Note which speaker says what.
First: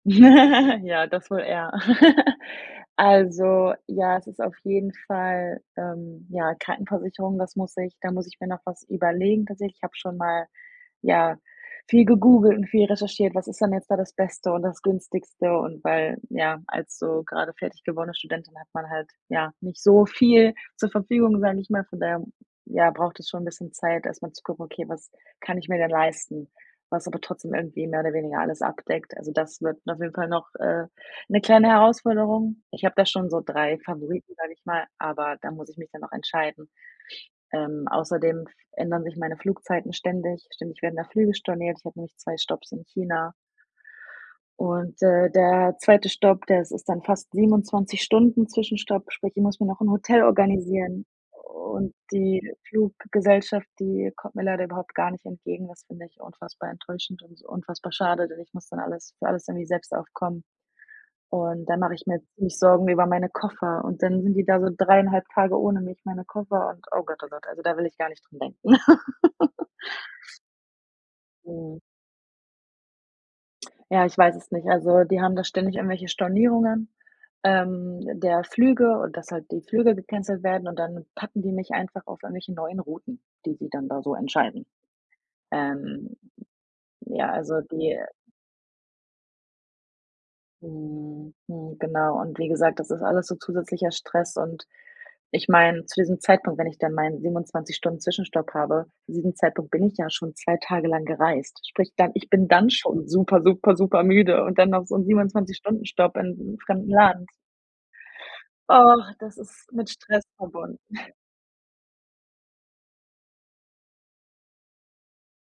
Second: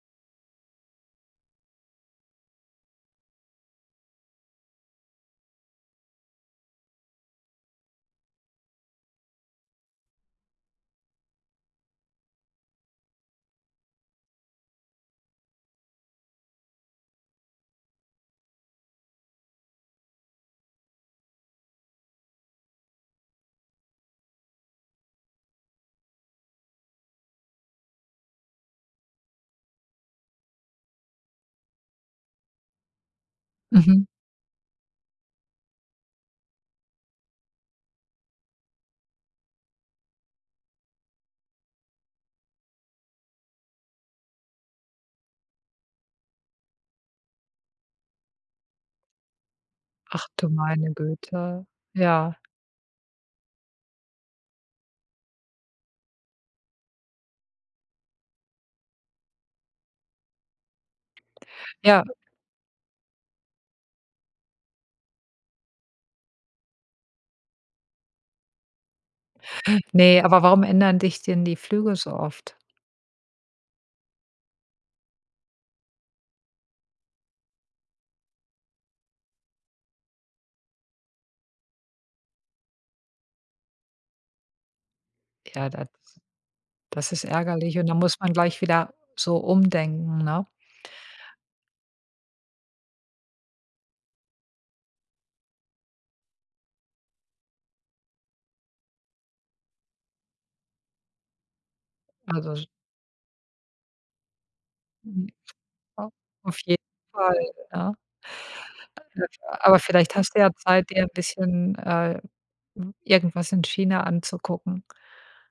Speaker 1: Ja, das wohl eher. Also, ja, es ist auf jeden Fall, ähm, ja, Krankenversicherung, das muss ich da muss ich mir noch was überlegen tatsächlich, ich habe schon mal, ja, viel gegoogelt und viel recherchiert: „Was ist denn jetzt da das Beste und das Günstigste“ und weil, ja, als so grade fertig gewordene Studentin hat man halt, ja, nicht so viel zur Verfügung, sage ich mal. Von daher, ja, braucht es schon 'n bisschen Zeit, erstmal zu gucken: „Okay, was kann ich mir denn leisten, was aber trotzdem irgendwie mehr oder weniger alles abdeckt.“ Also, das wird auf jeden Fall noch, äh, 'ne kleine Herausforderung. Ich habe da schon so 3
Speaker 2: Mhm.
Speaker 1: Favoriten, sage ich mal, aber da muss ich mich dann noch entscheiden. Ähm, außerdem f ändern sich meine Flugzeiten ständig. Ständig werden da Flüge storniert, ich habe nämlich 2 Stopps in China und d der zweite Stopp, das ist dann fast 27 Stunden Zwischenstopp, sprich, ich muss mir noch 'n Hotel
Speaker 2: Ach du meine
Speaker 1: organisieren u
Speaker 2: Güte,
Speaker 1: u und
Speaker 2: ja.
Speaker 1: die Fluggesellschaft, die kommt mir leider überhaupt gar nicht entgegen. Das finde ich unfassbar enttäuschend und so unfassbar schade, denn ich muss dann alles für alles irgendwie selbst aufkommen. Und dann mache
Speaker 2: Ja.
Speaker 1: ich
Speaker 2: W
Speaker 1: mir ziemlich Sorgen über meine Koffer und dann sind die da so 3 1/2 Tage ohne mich meine Koffer und oh Gott, oh Gott, also, da will ich gar nicht dran denken.
Speaker 2: Ne, aber warum ändern dich denn die
Speaker 1: Mhm.
Speaker 2: Flüge so oft?
Speaker 1: Ja, ich weiß es nicht. Also, die haben da ständig irgendwelche Stornierungen, ähm, der Flüge und, dass halt die Flüge gecancelt werden und dann packen die mich einfach auf irgendwelche neuen Routen, die sie dann da so entscheiden.
Speaker 2: Ja, das
Speaker 1: Ähm,
Speaker 2: das ist
Speaker 1: ja, also
Speaker 2: ärgerlich und
Speaker 1: die,
Speaker 2: da
Speaker 1: äh
Speaker 2: muss man gleich wieder so umdenken, ne?
Speaker 1: Mhm. Hm, genau und wie gesagt, das ist alles so zusätzlicher Stress und ich meine, zu diesem Zeitpunkt, wenn ich dann meinen 27- Stunden Zwischenstopp habe, zu diesem Zeitpunkt bin ich ja schon 2 Tage lang gereist. Sprich, dann ich bin
Speaker 2: Also sch
Speaker 1: dann schon super, super, super müde und dann noch so 'n
Speaker 2: Mhm,
Speaker 1: 27- Stunden
Speaker 2: a
Speaker 1: Stopp in 'nem
Speaker 2: auf jeden
Speaker 1: fremden Land.
Speaker 2: Fall, ne?
Speaker 1: Oh, das
Speaker 2: [unintelligible]
Speaker 1: ist
Speaker 2: Aber
Speaker 1: mit
Speaker 2: vielleicht
Speaker 1: Stress
Speaker 2: hast du ja
Speaker 1: verbunden.
Speaker 2: Zeit, dir 'n bisschen, äh, i irgendwas in China anzugucken.